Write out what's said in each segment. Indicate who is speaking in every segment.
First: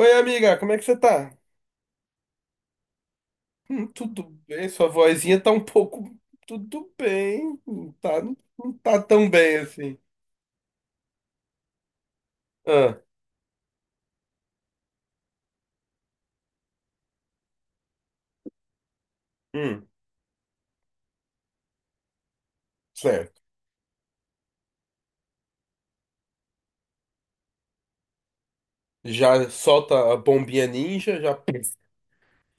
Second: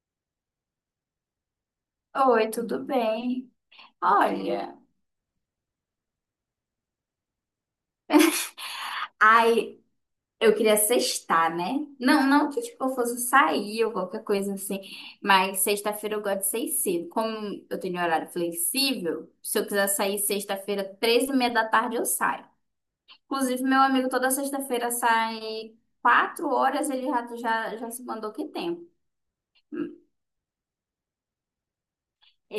Speaker 1: Oi, amiga, como é que você tá?
Speaker 2: Oi, tudo bem?
Speaker 1: Tudo bem,
Speaker 2: Olha,
Speaker 1: sua vozinha tá um pouco. Tudo bem, não tá, não, tá tão bem
Speaker 2: ai,
Speaker 1: assim.
Speaker 2: eu queria sextar, né? Não, não que tipo, eu
Speaker 1: Ah,
Speaker 2: fosse sair ou qualquer coisa assim, mas sexta-feira eu gosto de sair cedo. Como eu tenho horário flexível, se eu
Speaker 1: hum,
Speaker 2: quiser sair sexta-feira, três e meia da tarde, eu saio.
Speaker 1: certo.
Speaker 2: Inclusive, meu amigo toda sexta-feira sai 4 horas, ele já se mandou que tempo.
Speaker 1: Já solta a bombinha ninja, já,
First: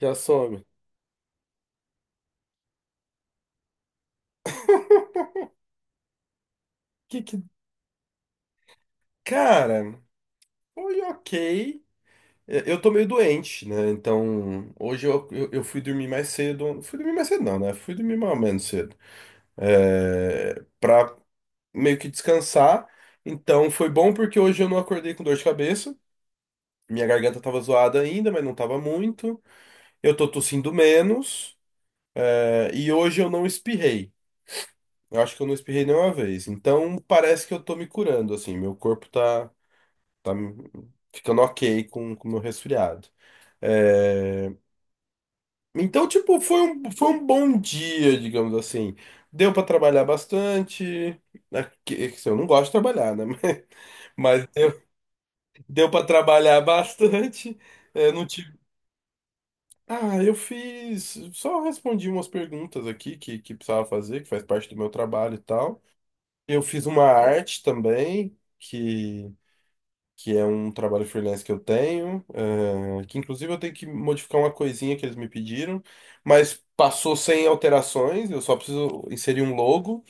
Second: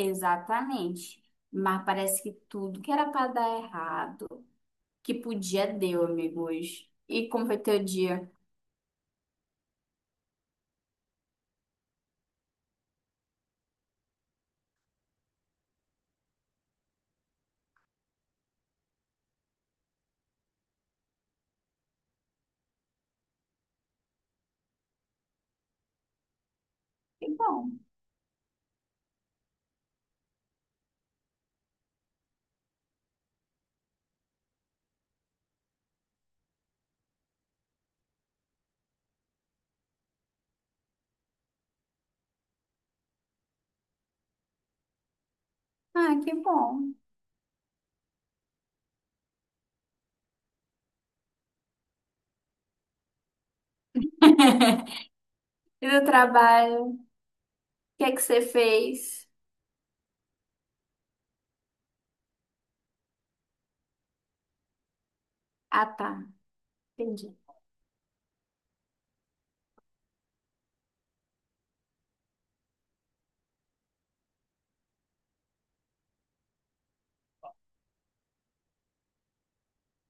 Speaker 1: já some.
Speaker 2: Mas parece que tudo que era para dar errado, que podia, deu, amigo, hoje.
Speaker 1: Que
Speaker 2: E
Speaker 1: que.
Speaker 2: como foi teu dia?
Speaker 1: Cara, foi ok. Eu tô meio doente, né? Então, hoje eu fui dormir mais cedo. Fui dormir mais cedo, não, né? Fui dormir mais ou menos cedo. É, pra meio que descansar. Então, foi bom porque hoje eu não acordei com dor de cabeça. Minha
Speaker 2: Que
Speaker 1: garganta tava
Speaker 2: bom.
Speaker 1: zoada ainda, mas não tava muito. Eu tô tossindo menos. É, e hoje eu não espirrei. Eu acho que eu não espirrei nenhuma vez. Então parece que eu tô me curando, assim. Meu corpo tá, tá ficando ok com o meu resfriado. É, então,
Speaker 2: Ah, que
Speaker 1: tipo,
Speaker 2: bom.
Speaker 1: foi um bom dia, digamos assim. Deu pra trabalhar bastante. Né, é que assim, eu não gosto de trabalhar, né? Mas deu,
Speaker 2: E
Speaker 1: deu
Speaker 2: do
Speaker 1: para trabalhar
Speaker 2: trabalho, o
Speaker 1: bastante.
Speaker 2: que é
Speaker 1: É,
Speaker 2: que
Speaker 1: não
Speaker 2: você
Speaker 1: tive.
Speaker 2: fez?
Speaker 1: Ah, eu fiz. Só respondi umas perguntas aqui que precisava fazer, que faz parte do meu trabalho e tal.
Speaker 2: Ah, tá.
Speaker 1: Eu fiz uma
Speaker 2: Entendi.
Speaker 1: arte também, que é um trabalho freelance que eu tenho, que inclusive eu tenho que modificar uma coisinha que eles me pediram, mas passou sem alterações, eu só preciso inserir um logo,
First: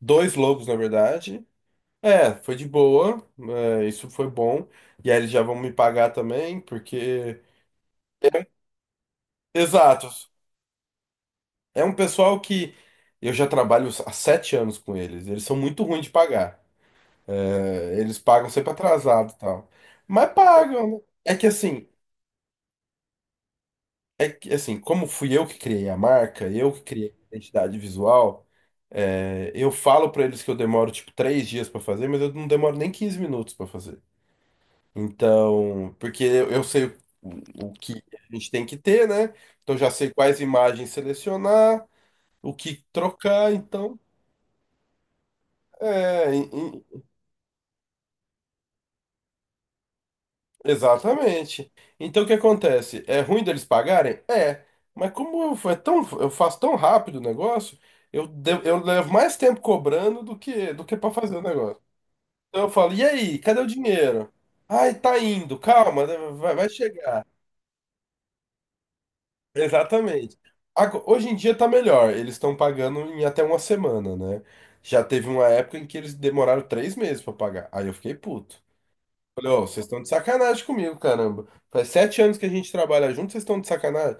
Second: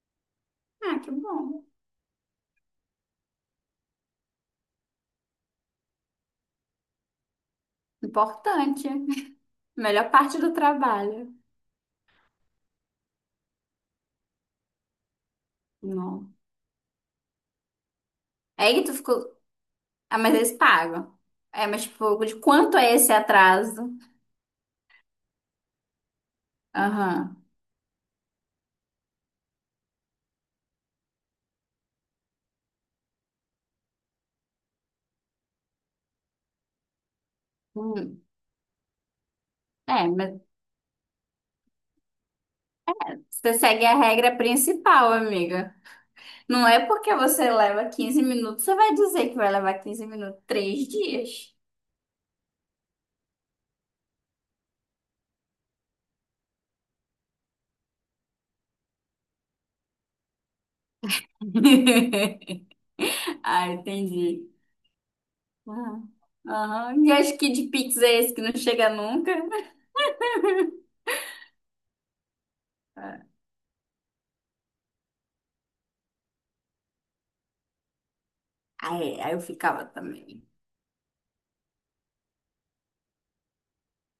Speaker 1: dois logos na
Speaker 2: Ah, que
Speaker 1: verdade.
Speaker 2: bom.
Speaker 1: É, foi de boa, isso foi bom. E aí eles já vão me pagar também, porque.
Speaker 2: Importante.
Speaker 1: Exato.
Speaker 2: Melhor parte do trabalho.
Speaker 1: É um pessoal que eu já trabalho há 7 anos com eles. Eles são muito ruins de
Speaker 2: Não.
Speaker 1: pagar. É, eles pagam sempre
Speaker 2: Aí tu ficou.
Speaker 1: atrasado e tal.
Speaker 2: Ah,
Speaker 1: Mas
Speaker 2: mas eles
Speaker 1: pagam, né?
Speaker 2: pagam.
Speaker 1: É que
Speaker 2: É, mas
Speaker 1: assim,
Speaker 2: tipo, de quanto é esse atraso?
Speaker 1: é que assim, como fui eu que criei a marca, eu que criei a
Speaker 2: Aham.
Speaker 1: identidade visual, é, eu falo pra eles que eu demoro tipo 3 dias pra fazer, mas eu não demoro nem 15 minutos pra fazer. Então, porque eu sei o, o que
Speaker 2: Hum.
Speaker 1: a gente tem que ter, né? Então eu já
Speaker 2: É,
Speaker 1: sei
Speaker 2: mas
Speaker 1: quais imagens selecionar, o que trocar,
Speaker 2: você segue a
Speaker 1: então.
Speaker 2: regra principal, amiga.
Speaker 1: É,
Speaker 2: Não é porque você leva 15 minutos, você vai dizer que vai levar 15 minutos, 3 dias.
Speaker 1: exatamente. Então o que acontece? É ruim deles pagarem? É. Mas como eu, é tão, eu faço tão rápido o negócio, eu, eu levo mais tempo cobrando do que para fazer o negócio. Então eu falo, e aí, cadê o
Speaker 2: Ah,
Speaker 1: dinheiro?
Speaker 2: entendi.
Speaker 1: Ai, tá indo, calma,
Speaker 2: Aham.
Speaker 1: né, vai
Speaker 2: Aham. E
Speaker 1: chegar.
Speaker 2: acho que de Pix é esse que não chega nunca.
Speaker 1: Exatamente. Hoje em dia tá melhor, eles estão pagando
Speaker 2: É.
Speaker 1: em até uma semana, né? Já teve uma época em que eles demoraram 3 meses para pagar. Aí eu fiquei puto.
Speaker 2: Aí, aí eu
Speaker 1: Falei, ó,
Speaker 2: ficava
Speaker 1: vocês estão de
Speaker 2: também.
Speaker 1: sacanagem comigo, caramba. Faz 7 anos que a gente trabalha junto, vocês estão de sacanagem.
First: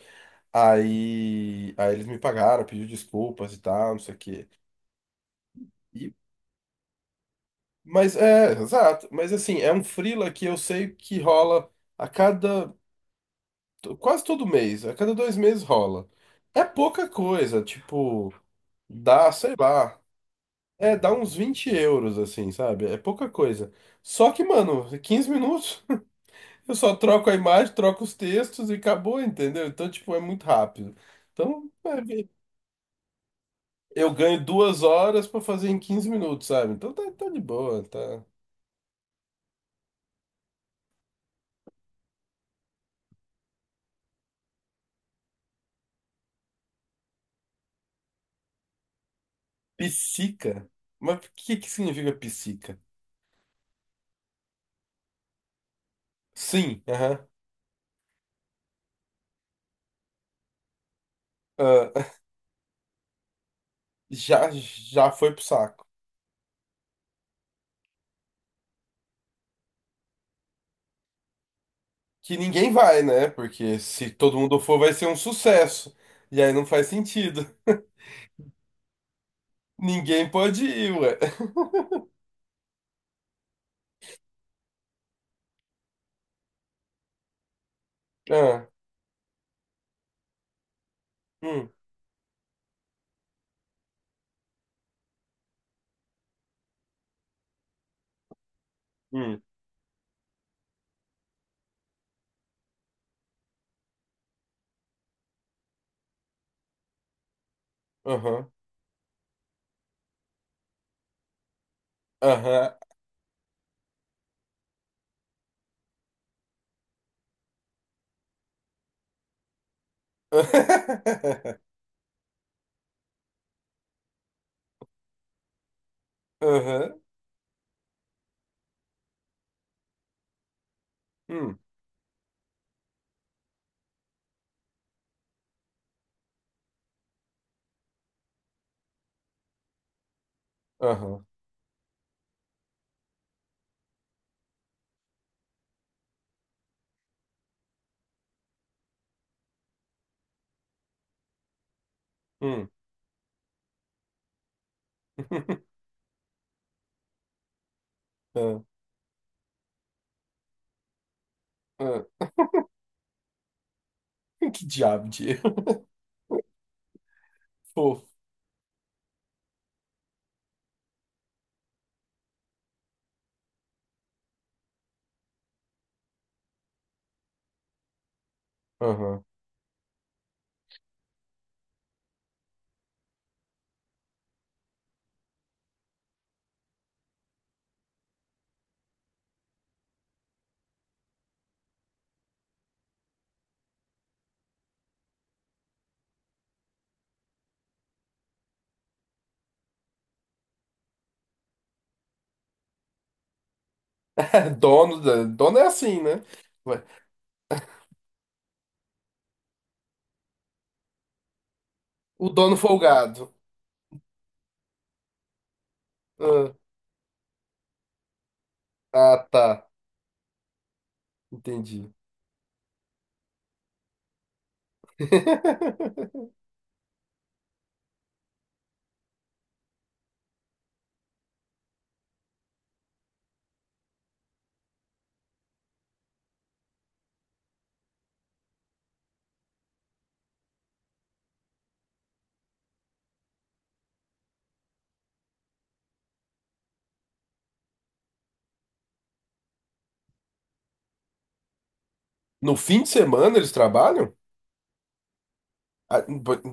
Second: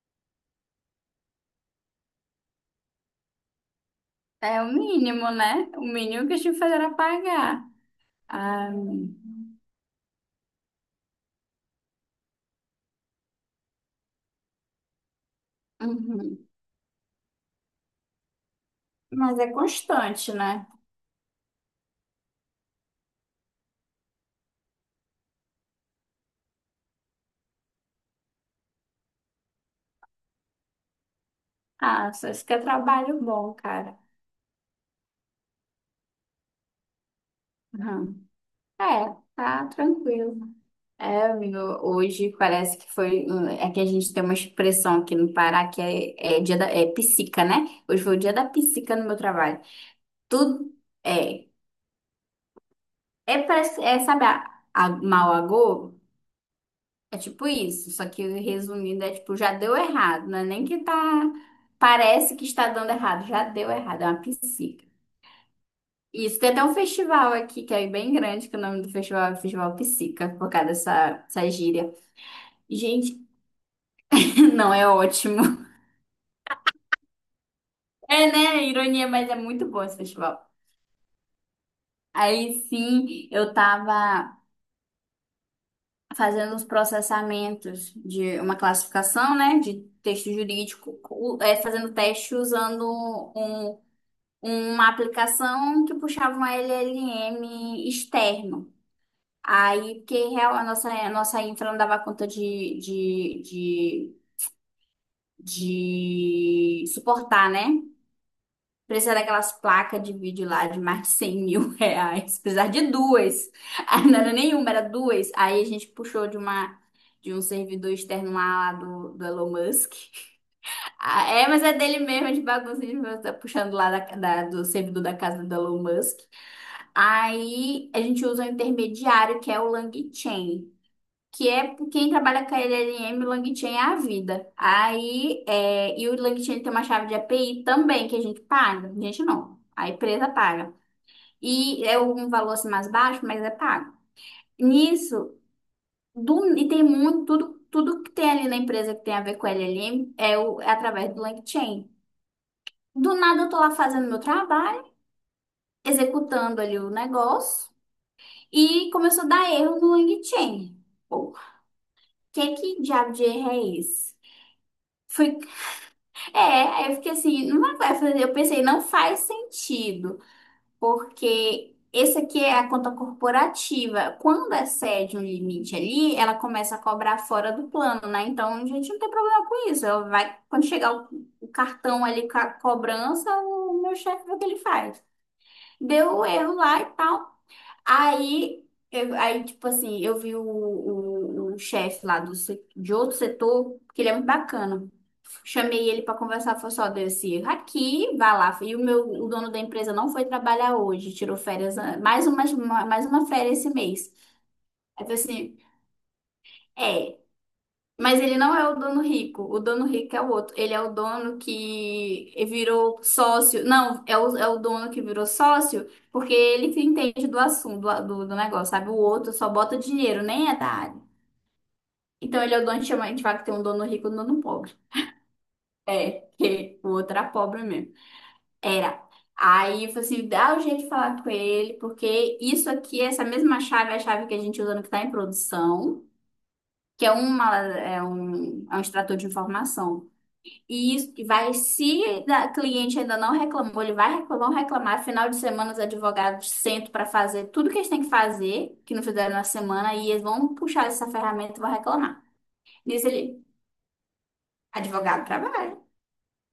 Speaker 1: Aí eles me pagaram, pediu desculpas e tal, não sei o quê.
Speaker 2: É o mínimo, né? O
Speaker 1: E,
Speaker 2: mínimo que a gente faz era pagar.
Speaker 1: mas é,
Speaker 2: Ah,
Speaker 1: exato. Mas assim, é um freela que eu sei que rola a cada, quase todo mês, a cada 2 meses rola.
Speaker 2: uhum.
Speaker 1: É pouca coisa, tipo, dá,
Speaker 2: Mas é
Speaker 1: sei lá,
Speaker 2: constante, né?
Speaker 1: é, dá uns 20 euros, assim, sabe? É pouca coisa. Só que, mano, 15 minutos. Eu só troco a imagem, troco os textos e acabou, entendeu? Então, tipo, é muito rápido. Então,
Speaker 2: Ah,
Speaker 1: é,
Speaker 2: só isso que é trabalho bom, cara.
Speaker 1: eu ganho 2 horas pra fazer em 15 minutos, sabe? Então tá, tá de boa, tá.
Speaker 2: Uhum. É, tá tranquilo. É, amigo, hoje parece que foi. É que a gente tem uma expressão aqui no Pará que é, é dia da. É psica, né? Hoje foi o dia da psica no meu trabalho.
Speaker 1: Psica?
Speaker 2: Tudo.
Speaker 1: Mas o
Speaker 2: É,
Speaker 1: que que significa psica?
Speaker 2: É, parece, é, sabe, a Malagô?
Speaker 1: Sim,
Speaker 2: É
Speaker 1: aham.
Speaker 2: tipo isso, só que resumindo, é tipo, já deu errado, não é nem que tá.
Speaker 1: Ah,
Speaker 2: Parece que está dando errado, já deu errado, é uma
Speaker 1: já,
Speaker 2: psica.
Speaker 1: já foi pro saco.
Speaker 2: Isso, tem até um festival aqui, que é bem grande, que o nome do festival é Festival Psica, por causa dessa gíria.
Speaker 1: Que ninguém vai,
Speaker 2: Gente,
Speaker 1: né? Porque se todo mundo
Speaker 2: não
Speaker 1: for,
Speaker 2: é
Speaker 1: vai ser um
Speaker 2: ótimo.
Speaker 1: sucesso. E aí não faz sentido.
Speaker 2: É, né? Ironia, mas é muito bom esse
Speaker 1: Ninguém
Speaker 2: festival.
Speaker 1: pode ir, ué.
Speaker 2: Aí sim, eu tava. Fazendo os processamentos de uma
Speaker 1: Ah,
Speaker 2: classificação, né, de texto jurídico, o- é,
Speaker 1: hum,
Speaker 2: fazendo teste usando um- uma aplicação que puxava um LLM externo.
Speaker 1: hum,
Speaker 2: Aí, porque real, a nossa infra não dava conta de suportar, né?
Speaker 1: aham,
Speaker 2: Precisar daquelas placas de vídeo lá de mais de 100 mil reais. Precisar
Speaker 1: aham.
Speaker 2: de duas. Aí não era nenhuma, era duas. Aí a gente puxou de uma de um servidor externo lá, lá do Elon Musk. Ah, é, mas é dele mesmo, de bagunça, tá puxando lá da, da- do servidor da casa do Elon Musk.
Speaker 1: Aham.
Speaker 2: Aí a gente usa um intermediário, que é o LangChain, que
Speaker 1: Hum,
Speaker 2: é quem trabalha com a LLM, o LangChain é a vida. Aí, é, e o LangChain tem uma chave de API também que a gente paga. A gente não, a empresa paga.
Speaker 1: aham,
Speaker 2: E é um valor assim, mais baixo, mas é pago. Nisso, do- e tem muito, tudo, tudo que tem ali na empresa que tem a ver com LLM é, o, é através do LangChain.
Speaker 1: hum,
Speaker 2: Do nada eu tô lá fazendo meu trabalho, executando ali o negócio,
Speaker 1: ah,
Speaker 2: e começou a dar erro no LangChain. Pô,
Speaker 1: ah.
Speaker 2: que diabo de erro é esse?
Speaker 1: Que diabo
Speaker 2: Fui.
Speaker 1: de erro,
Speaker 2: É, aí eu fiquei assim, não vai
Speaker 1: fofo.
Speaker 2: fazer. Eu pensei, não faz sentido, porque esse aqui é a conta corporativa. Quando excede um limite ali, ela começa a cobrar fora do plano, né? Então a gente não tem
Speaker 1: Aham.
Speaker 2: problema com isso. Ela vai, quando chegar o cartão ali com a cobrança, o meu chefe vê o que ele faz. Deu erro lá e tal. Aí, eu, aí, tipo assim, eu vi o chefe lá do, se- de outro setor, que ele é muito bacana. Chamei ele para conversar, foi só desse aqui, vá lá. E o meu, o dono da empresa não foi trabalhar hoje, tirou férias, ah, mais uma férias esse mês.
Speaker 1: Dono,
Speaker 2: Aí eu falei
Speaker 1: dono
Speaker 2: assim,
Speaker 1: é assim, né? Ué,
Speaker 2: é. Mas ele não é o dono rico. O dono rico é o outro. Ele é o dono
Speaker 1: o
Speaker 2: que
Speaker 1: dono
Speaker 2: virou
Speaker 1: folgado.
Speaker 2: sócio. Não, é o dono que virou sócio porque
Speaker 1: Ah,
Speaker 2: ele que entende do assunto, do, do negócio, sabe? O
Speaker 1: ah,
Speaker 2: outro só
Speaker 1: tá,
Speaker 2: bota dinheiro, nem é da área.
Speaker 1: entendi.
Speaker 2: Então ele é o dono que chama, a gente fala que tem um dono rico e um dono pobre. É, porque o outro era pobre mesmo. Era. Aí eu falei assim, dá o jeito de falar com ele, porque isso aqui, essa mesma chave, é a chave que a gente usa no que está em produção, que é, uma, é um extrator de informação. E isso que vai, se da cliente ainda não reclamou, ele vai reclamar, vão reclamar. Final de semana, os advogados sentam para fazer tudo que eles têm que fazer, que não fizeram na semana, e eles vão puxar essa ferramenta e vão reclamar.
Speaker 1: No fim de
Speaker 2: Diz
Speaker 1: semana
Speaker 2: ele,
Speaker 1: eles trabalham?
Speaker 2: advogado trabalha.
Speaker 1: Ah,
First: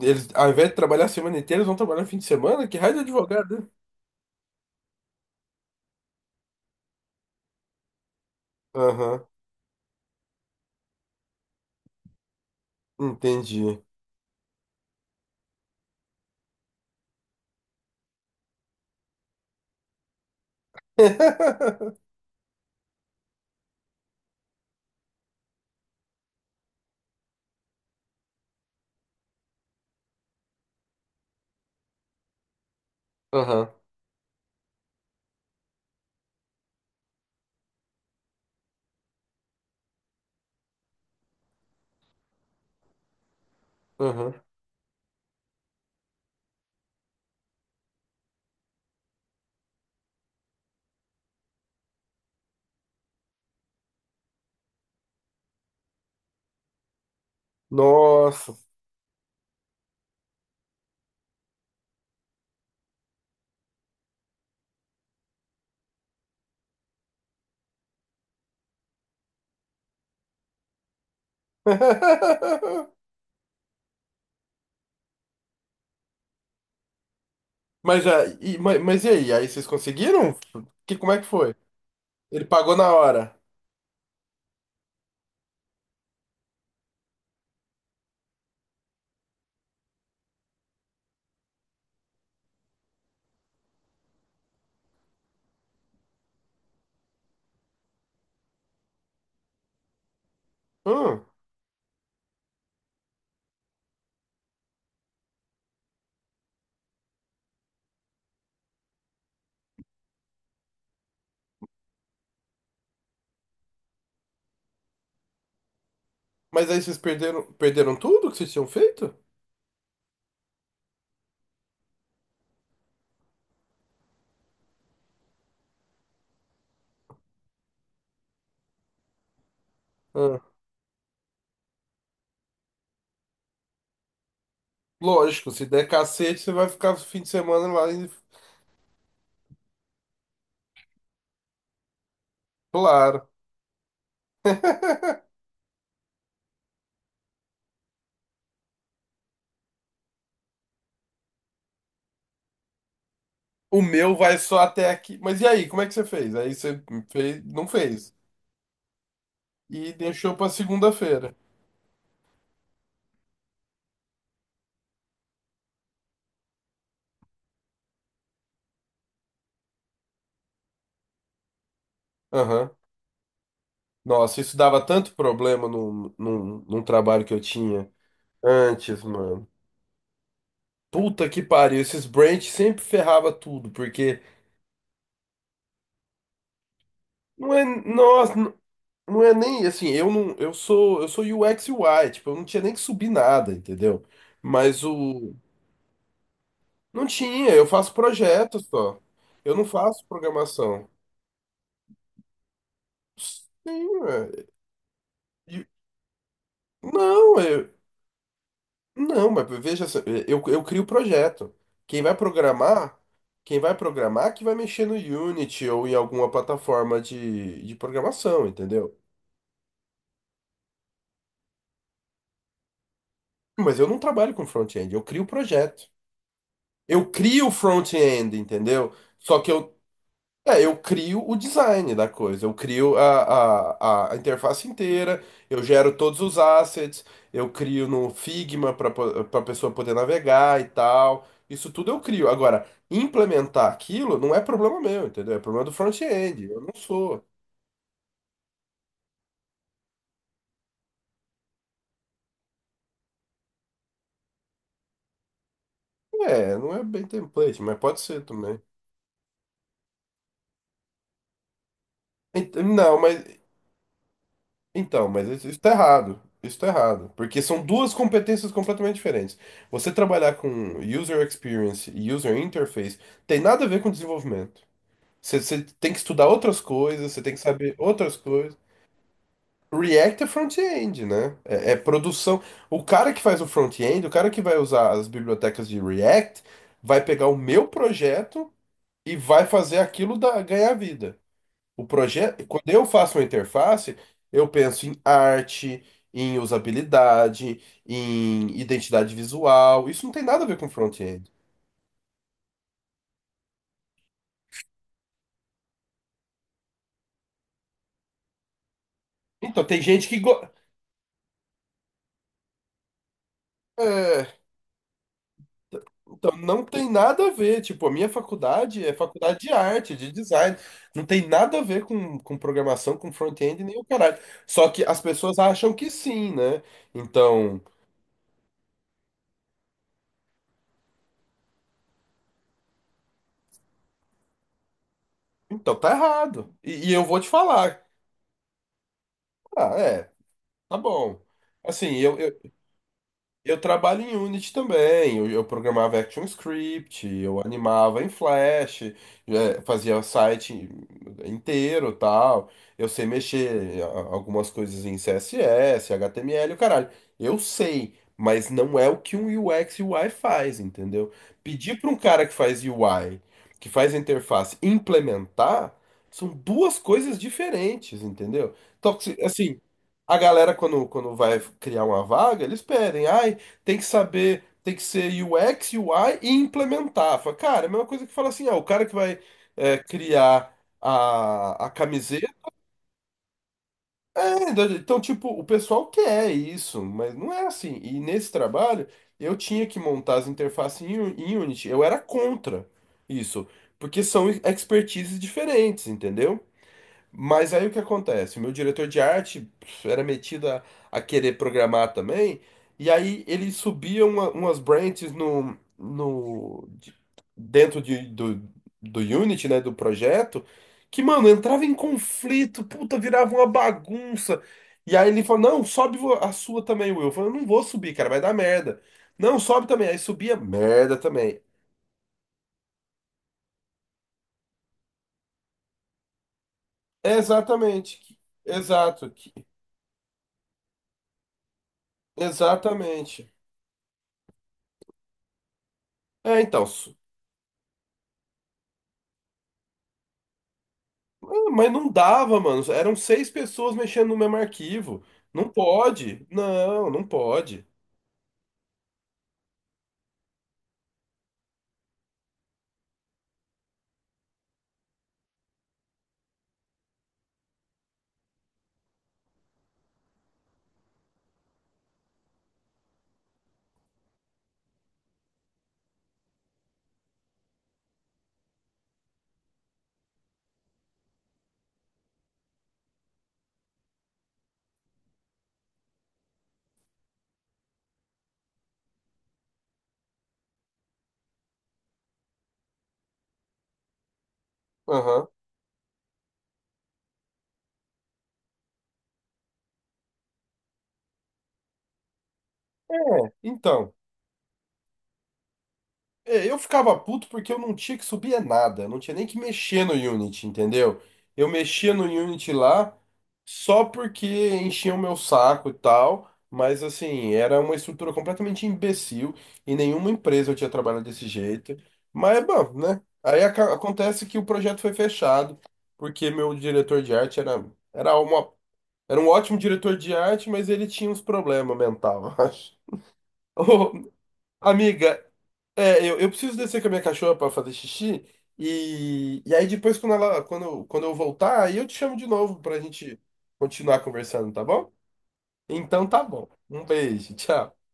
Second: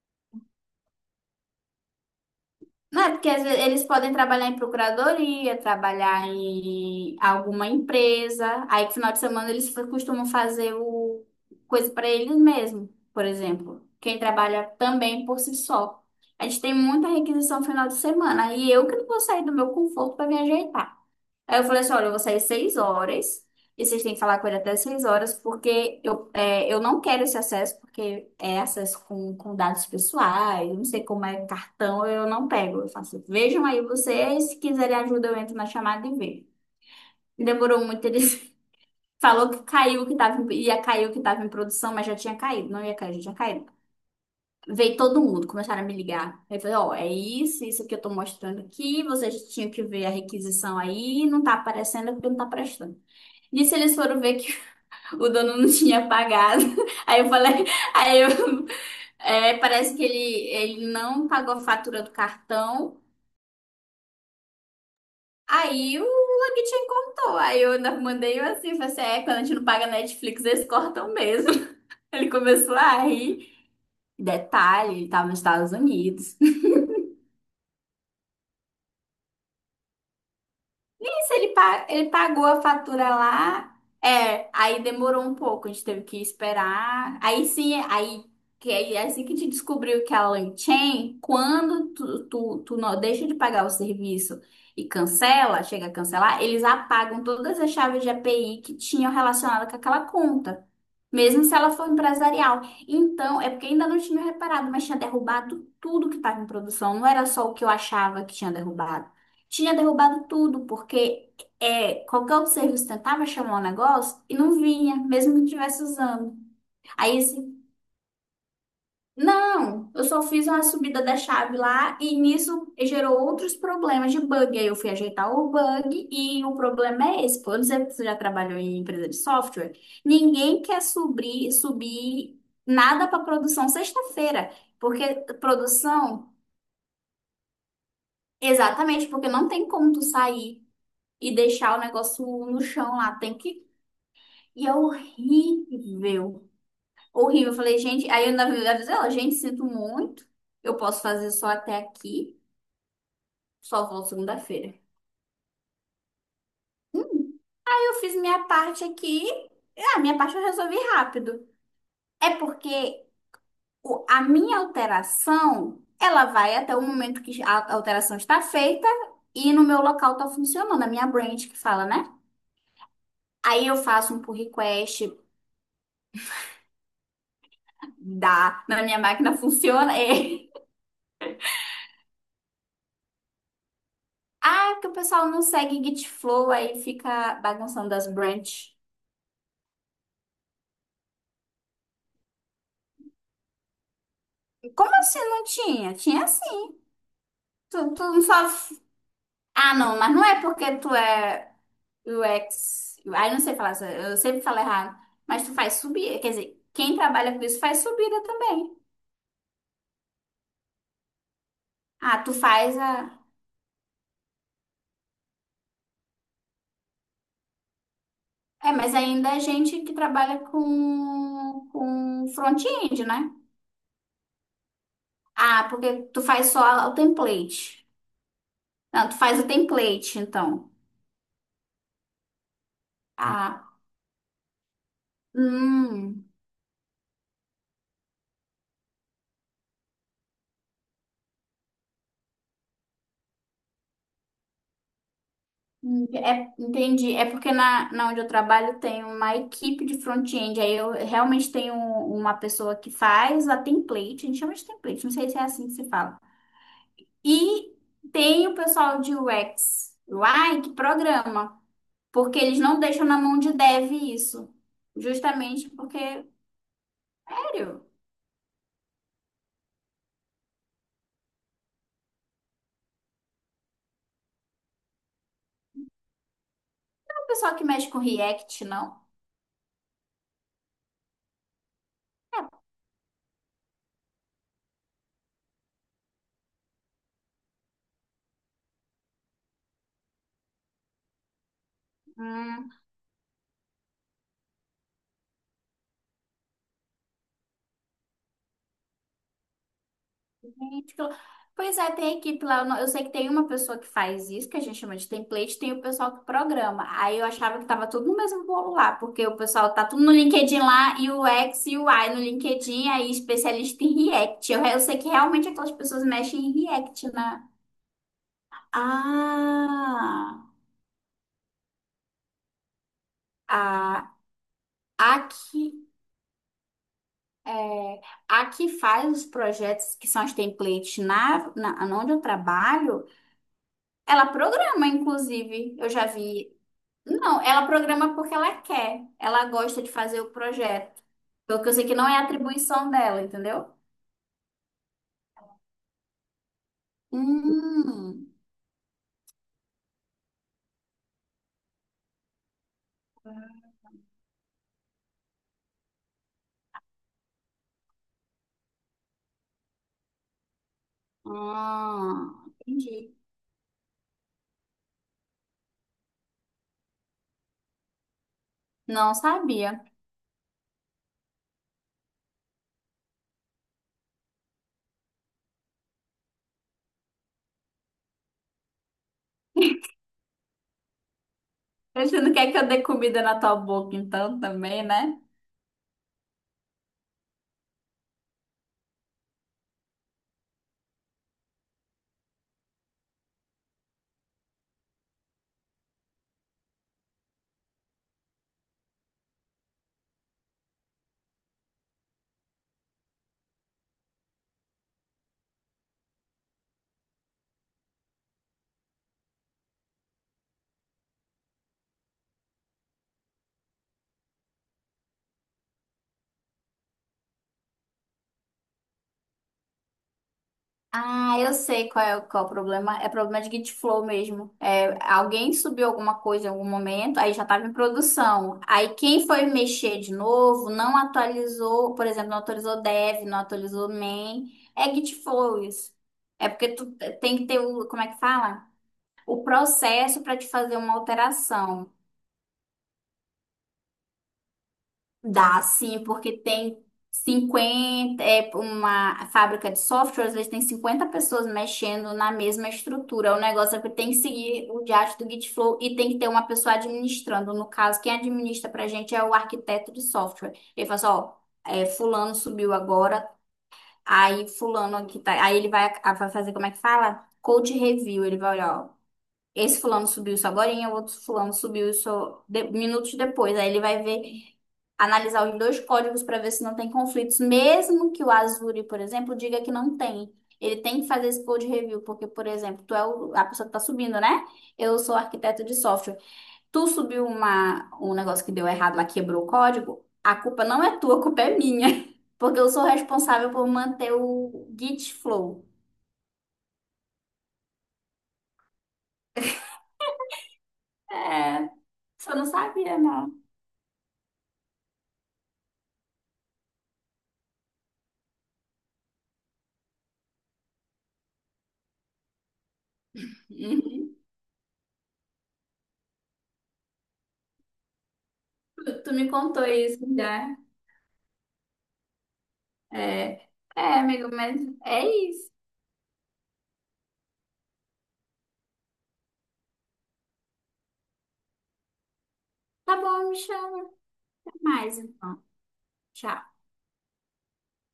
Speaker 1: eles, ao invés de trabalhar a semana inteira, eles vão trabalhar no fim de semana? Que raio de
Speaker 2: Não é porque às vezes
Speaker 1: advogado, né?
Speaker 2: eles podem trabalhar em procuradoria, trabalhar em alguma empresa. Aí, no final de
Speaker 1: Aham,
Speaker 2: semana, eles fa- costumam fazer o coisa para eles mesmos, por
Speaker 1: entendi.
Speaker 2: exemplo. Quem trabalha também por si só. A gente tem muita requisição final de semana. E eu que não vou sair do meu conforto para me ajeitar. Aí eu falei assim, olha, eu vou sair 6 horas e vocês têm que falar com ele até 6 horas porque eu, é, eu não quero esse acesso porque é acesso com dados pessoais, não sei como é cartão, eu não pego. Eu faço, vejam
Speaker 1: Aham,
Speaker 2: aí vocês, se quiserem ajuda eu entro na chamada e vejo. Demorou muito, ele falou que caiu, que tava, em- ia cair o que estava em produção, mas já tinha caído, não ia cair, já tinha caído.
Speaker 1: aham.
Speaker 2: Veio todo mundo, começaram a me ligar. Aí eu falei, ó, é isso, isso que eu tô mostrando aqui, vocês tinham que ver a requisição aí, não tá aparecendo é porque não tá prestando. E se eles foram ver que o dono não tinha pagado? Aí eu falei, aí eu,
Speaker 1: Nossa.
Speaker 2: é, parece que ele não pagou a fatura do cartão. Aí o Logitech contou. Aí eu ainda mandei assim, falei assim, é, quando a gente não paga Netflix, eles cortam mesmo. Ele começou a rir. Detalhe, ele tava nos Estados Unidos.
Speaker 1: Mas, mas e aí? Aí vocês conseguiram? Que, como é que
Speaker 2: Mas ele,
Speaker 1: foi?
Speaker 2: pa- ele pagou
Speaker 1: Ele
Speaker 2: a
Speaker 1: pagou na
Speaker 2: fatura
Speaker 1: hora.
Speaker 2: lá. É, aí demorou um pouco, a gente teve que esperar. Aí sim, aí que aí é assim que a gente descobriu que a Lanchain, quando tu não deixa de pagar o serviço e cancela, chega a cancelar, eles apagam todas as chaves de API que tinham relacionado com aquela conta.
Speaker 1: Hum,
Speaker 2: Mesmo se ela for empresarial. Então, é porque ainda não tinha reparado, mas tinha derrubado tudo que estava em produção. Não era só o que eu achava que tinha derrubado. Tinha derrubado tudo, porque é, qualquer outro serviço tentava chamar o negócio e não vinha, mesmo que estivesse usando.
Speaker 1: mas aí vocês
Speaker 2: Aí, esse
Speaker 1: perderam tudo que vocês tinham feito?
Speaker 2: não, eu só fiz uma subida da chave lá e nisso gerou outros problemas de bug. Aí eu fui ajeitar o bug e o problema é esse. Pô, eu não sei se você já trabalhou em empresa de software.
Speaker 1: Hum,
Speaker 2: Ninguém quer subir nada para produção sexta-feira, porque
Speaker 1: lógico, se der
Speaker 2: produção,
Speaker 1: cacete, você vai ficar o fim de semana lá.
Speaker 2: exatamente, porque não tem como tu sair e deixar o negócio no chão lá,
Speaker 1: Claro.
Speaker 2: tem que. E é horrível. Horrível. Eu falei, gente, aí eu ainda vi ela, dizer, ó, gente, sinto muito. Eu posso fazer só até aqui.
Speaker 1: O
Speaker 2: Só vou
Speaker 1: meu vai só
Speaker 2: segunda-feira. Aí
Speaker 1: até aqui. Mas e aí, como é que você fez? Aí você fez, não
Speaker 2: eu
Speaker 1: fez.
Speaker 2: fiz minha parte aqui.
Speaker 1: E
Speaker 2: A minha parte
Speaker 1: deixou
Speaker 2: eu
Speaker 1: pra
Speaker 2: resolvi
Speaker 1: segunda-feira.
Speaker 2: rápido. É porque o- a minha alteração, ela vai até o momento que a alteração está feita e no meu local está funcionando, a minha branch que fala, né?
Speaker 1: Aham.
Speaker 2: Aí eu faço um pull
Speaker 1: Nossa, isso dava
Speaker 2: request,
Speaker 1: tanto problema num num trabalho que eu tinha
Speaker 2: dá, na minha
Speaker 1: antes,
Speaker 2: máquina
Speaker 1: mano.
Speaker 2: funciona. é.
Speaker 1: Puta que pariu, esses branch sempre ferrava tudo, porque.
Speaker 2: Ah, que o pessoal não segue Git Flow, aí fica
Speaker 1: Não é,
Speaker 2: bagunçando as
Speaker 1: nossa,
Speaker 2: branches.
Speaker 1: não é nem assim, eu não, eu sou UX UI, tipo, eu não tinha nem que subir nada, entendeu? Mas
Speaker 2: Como assim
Speaker 1: o
Speaker 2: não tinha? Tinha sim.
Speaker 1: não tinha, eu
Speaker 2: Tu,
Speaker 1: faço
Speaker 2: tu não só.
Speaker 1: projetos só. Eu não
Speaker 2: Ah, não,
Speaker 1: faço
Speaker 2: mas não é porque
Speaker 1: programação.
Speaker 2: tu é. U X, aí não sei falar,
Speaker 1: Sim,
Speaker 2: essa- eu sempre
Speaker 1: é,
Speaker 2: falo errado. Mas tu
Speaker 1: e-
Speaker 2: faz subir, quer dizer, quem trabalha
Speaker 1: não,
Speaker 2: com isso
Speaker 1: eu,
Speaker 2: faz subida também.
Speaker 1: não, mas veja, só, eu crio o projeto. Quem vai
Speaker 2: Ah, tu faz a.
Speaker 1: programar, quem vai programar que vai mexer no Unity ou em alguma plataforma de programação,
Speaker 2: É, mas
Speaker 1: entendeu?
Speaker 2: ainda é gente que trabalha com front-end, né?
Speaker 1: Mas eu não trabalho com front-end, eu crio o
Speaker 2: Ah,
Speaker 1: projeto.
Speaker 2: porque tu faz só o
Speaker 1: Eu crio o
Speaker 2: template.
Speaker 1: front-end, entendeu?
Speaker 2: Não, tu
Speaker 1: Só
Speaker 2: faz o
Speaker 1: que eu,
Speaker 2: template,
Speaker 1: é,
Speaker 2: então.
Speaker 1: eu crio o design da coisa, eu crio a,
Speaker 2: Ah,
Speaker 1: a, a interface inteira, eu gero todos
Speaker 2: hum.
Speaker 1: os assets, eu crio no Figma para a pessoa poder navegar e tal. Isso tudo eu crio. Agora, implementar aquilo não é problema meu, entendeu? É problema do front-end.
Speaker 2: É,
Speaker 1: Eu não
Speaker 2: entendi.
Speaker 1: sou.
Speaker 2: É porque na onde eu trabalho tem uma equipe de front-end. Aí eu realmente tenho uma pessoa que faz a template. A gente chama de template, não sei se é assim que se fala.
Speaker 1: É, não é bem template,
Speaker 2: E
Speaker 1: mas pode ser
Speaker 2: tem o
Speaker 1: também.
Speaker 2: pessoal de UX, UI, que programa. Porque eles não
Speaker 1: Não,
Speaker 2: deixam na
Speaker 1: mas
Speaker 2: mão de dev isso.
Speaker 1: então, mas isso está
Speaker 2: Justamente porque,
Speaker 1: errado. Isso está errado. Porque são
Speaker 2: sério,
Speaker 1: duas competências completamente diferentes. Você trabalhar com user experience e user interface tem nada a ver com desenvolvimento. Você tem que estudar outras coisas,
Speaker 2: não
Speaker 1: você
Speaker 2: é o
Speaker 1: tem que
Speaker 2: pessoal que
Speaker 1: saber
Speaker 2: mexe com
Speaker 1: outras coisas.
Speaker 2: React, não?
Speaker 1: React é front-end, né? É produção. O cara que faz o front-end, o cara que vai usar as bibliotecas de React, vai pegar o meu projeto e vai fazer aquilo da, ganhar vida. O projeto, quando
Speaker 2: Hum.
Speaker 1: eu faço uma interface, eu penso em arte, em usabilidade, em identidade visual. Isso não tem nada a ver com
Speaker 2: Gente, que lou-.
Speaker 1: front-end.
Speaker 2: Pois é, tem equipe lá. Eu não- eu sei que tem uma pessoa que faz isso, que a gente chama de template, tem o pessoal que programa. Aí eu achava que tava tudo no mesmo bolo lá, porque o
Speaker 1: Então,
Speaker 2: pessoal
Speaker 1: tem
Speaker 2: tá tudo
Speaker 1: gente
Speaker 2: no
Speaker 1: que
Speaker 2: LinkedIn lá, e o X e o Y no LinkedIn, aí especialista em
Speaker 1: é,
Speaker 2: React. Eu sei que realmente aquelas pessoas
Speaker 1: então,
Speaker 2: mexem
Speaker 1: não
Speaker 2: em
Speaker 1: tem
Speaker 2: React,
Speaker 1: nada a
Speaker 2: né?
Speaker 1: ver. Tipo, a minha faculdade é faculdade de arte, de
Speaker 2: Ah,
Speaker 1: design. Não tem nada a ver com programação, com front-end, nem o
Speaker 2: a,
Speaker 1: caralho. Só que as
Speaker 2: a
Speaker 1: pessoas acham
Speaker 2: que,
Speaker 1: que sim, né? Então,
Speaker 2: é, a que faz os projetos que são os templates onde eu trabalho, ela programa, inclusive.
Speaker 1: então
Speaker 2: Eu
Speaker 1: tá
Speaker 2: já
Speaker 1: errado.
Speaker 2: vi.
Speaker 1: E eu vou te
Speaker 2: Não, ela
Speaker 1: falar.
Speaker 2: programa porque ela quer. Ela
Speaker 1: Ah,
Speaker 2: gosta de
Speaker 1: é,
Speaker 2: fazer o
Speaker 1: tá
Speaker 2: projeto.
Speaker 1: bom.
Speaker 2: Porque eu sei que
Speaker 1: Assim,
Speaker 2: não é
Speaker 1: eu, eu
Speaker 2: atribuição dela,
Speaker 1: Eu
Speaker 2: entendeu?
Speaker 1: trabalho em Unity também. Eu programava ActionScript, eu animava em
Speaker 2: Hum.
Speaker 1: Flash, fazia o site inteiro, tal. Eu sei mexer algumas coisas em CSS, HTML, o caralho. Eu sei, mas não é o que um UX e UI faz, entendeu? Pedir para um cara que
Speaker 2: Ah,
Speaker 1: faz
Speaker 2: entendi.
Speaker 1: UI, que faz interface, implementar, são duas coisas diferentes, entendeu? Então,
Speaker 2: Não
Speaker 1: assim,
Speaker 2: sabia.
Speaker 1: a galera, quando vai criar uma vaga, eles pedem. Ai, tem que saber, tem que ser U x UX, UI e implementar. Fala, cara, é a mesma coisa que fala assim, ah, o cara que vai é, criar a
Speaker 2: Você
Speaker 1: camiseta.
Speaker 2: não quer que eu dê comida na tua boca, então,
Speaker 1: É,
Speaker 2: também,
Speaker 1: então,
Speaker 2: né?
Speaker 1: tipo, o pessoal quer isso, mas não é assim. E nesse trabalho, eu tinha que montar as interfaces em, em Unity. Eu era contra isso, porque são expertises diferentes, entendeu? Mas aí o que acontece? O meu diretor de arte era metido a querer programar também, e aí ele subia umas branches no dentro do, do Unity, né, do projeto, que, mano, entrava em conflito, puta, virava uma bagunça. E aí ele falou, não, sobe a sua também, Will. Eu falei, eu não vou subir, cara, vai dar merda. Não, sobe também. Aí subia, merda
Speaker 2: Ah,
Speaker 1: também.
Speaker 2: eu sei qual é o problema. É problema de Git Flow mesmo. É, alguém subiu alguma coisa em algum momento, aí já estava em
Speaker 1: Exatamente.
Speaker 2: produção. Aí
Speaker 1: Exato.
Speaker 2: quem foi mexer de novo não atualizou, por exemplo, não atualizou dev,
Speaker 1: Exatamente.
Speaker 2: não atualizou main. É Git Flow isso.
Speaker 1: É,
Speaker 2: É
Speaker 1: então.
Speaker 2: porque tu tem que ter o, como é que fala? O processo para te fazer uma
Speaker 1: Ah, mas
Speaker 2: alteração.
Speaker 1: não dava, mano. Eram 6 pessoas mexendo no mesmo arquivo. Não
Speaker 2: Dá sim,
Speaker 1: pode.
Speaker 2: porque tem
Speaker 1: Não, não pode.
Speaker 2: 50 é uma fábrica de softwares, eles têm 50 pessoas mexendo na mesma estrutura. O negócio é que tem que seguir o diacho do Gitflow e tem que ter uma pessoa administrando. No caso, quem administra pra gente é o arquiteto de software. Ele fala assim, ó, é, fulano subiu agora, aí fulano aqui tá, aí ele vai, vai fazer como é que fala? Code review, ele vai olhar, ó, esse fulano subiu isso agorinha, o outro fulano subiu isso de- minutos depois. Aí ele vai ver, analisar os dois códigos para ver se não tem conflitos, mesmo que o Azure, por exemplo, diga que não tem. Ele tem que fazer esse code review, porque, por exemplo, tu é o- a pessoa que tá subindo, né? Eu sou
Speaker 1: Aham.
Speaker 2: arquiteto de software. Tu subiu uma, um negócio que deu errado lá, quebrou o código, a culpa não é tua, a culpa é minha. Porque eu sou
Speaker 1: É,
Speaker 2: responsável por
Speaker 1: então.
Speaker 2: manter o Git flow.
Speaker 1: É, eu ficava puto porque eu não tinha que subir é nada, eu não tinha nem que mexer no Unity, entendeu? Eu
Speaker 2: É,
Speaker 1: mexia no
Speaker 2: você não
Speaker 1: Unity lá
Speaker 2: sabia, não.
Speaker 1: só porque enchia o meu saco e tal, mas assim, era uma estrutura completamente imbecil e nenhuma empresa eu tinha trabalhado desse jeito. Mas, bom, né? Aí acontece que o projeto foi fechado porque meu diretor de arte era, era uma,
Speaker 2: Tu, tu
Speaker 1: era um
Speaker 2: me
Speaker 1: ótimo
Speaker 2: contou
Speaker 1: diretor
Speaker 2: isso
Speaker 1: de arte,
Speaker 2: já.
Speaker 1: mas ele tinha uns problemas mental, eu acho.
Speaker 2: É,
Speaker 1: Ô,
Speaker 2: é, amigo, mas é
Speaker 1: amiga,
Speaker 2: isso.
Speaker 1: é, eu preciso descer com a minha cachorra pra fazer xixi. E aí depois, quando ela, quando eu voltar, aí eu te chamo de novo pra
Speaker 2: Tá
Speaker 1: gente
Speaker 2: bom, me chama
Speaker 1: continuar conversando, tá bom?
Speaker 2: mais então.
Speaker 1: Então tá bom.
Speaker 2: Tchau.
Speaker 1: Um beijo, tchau.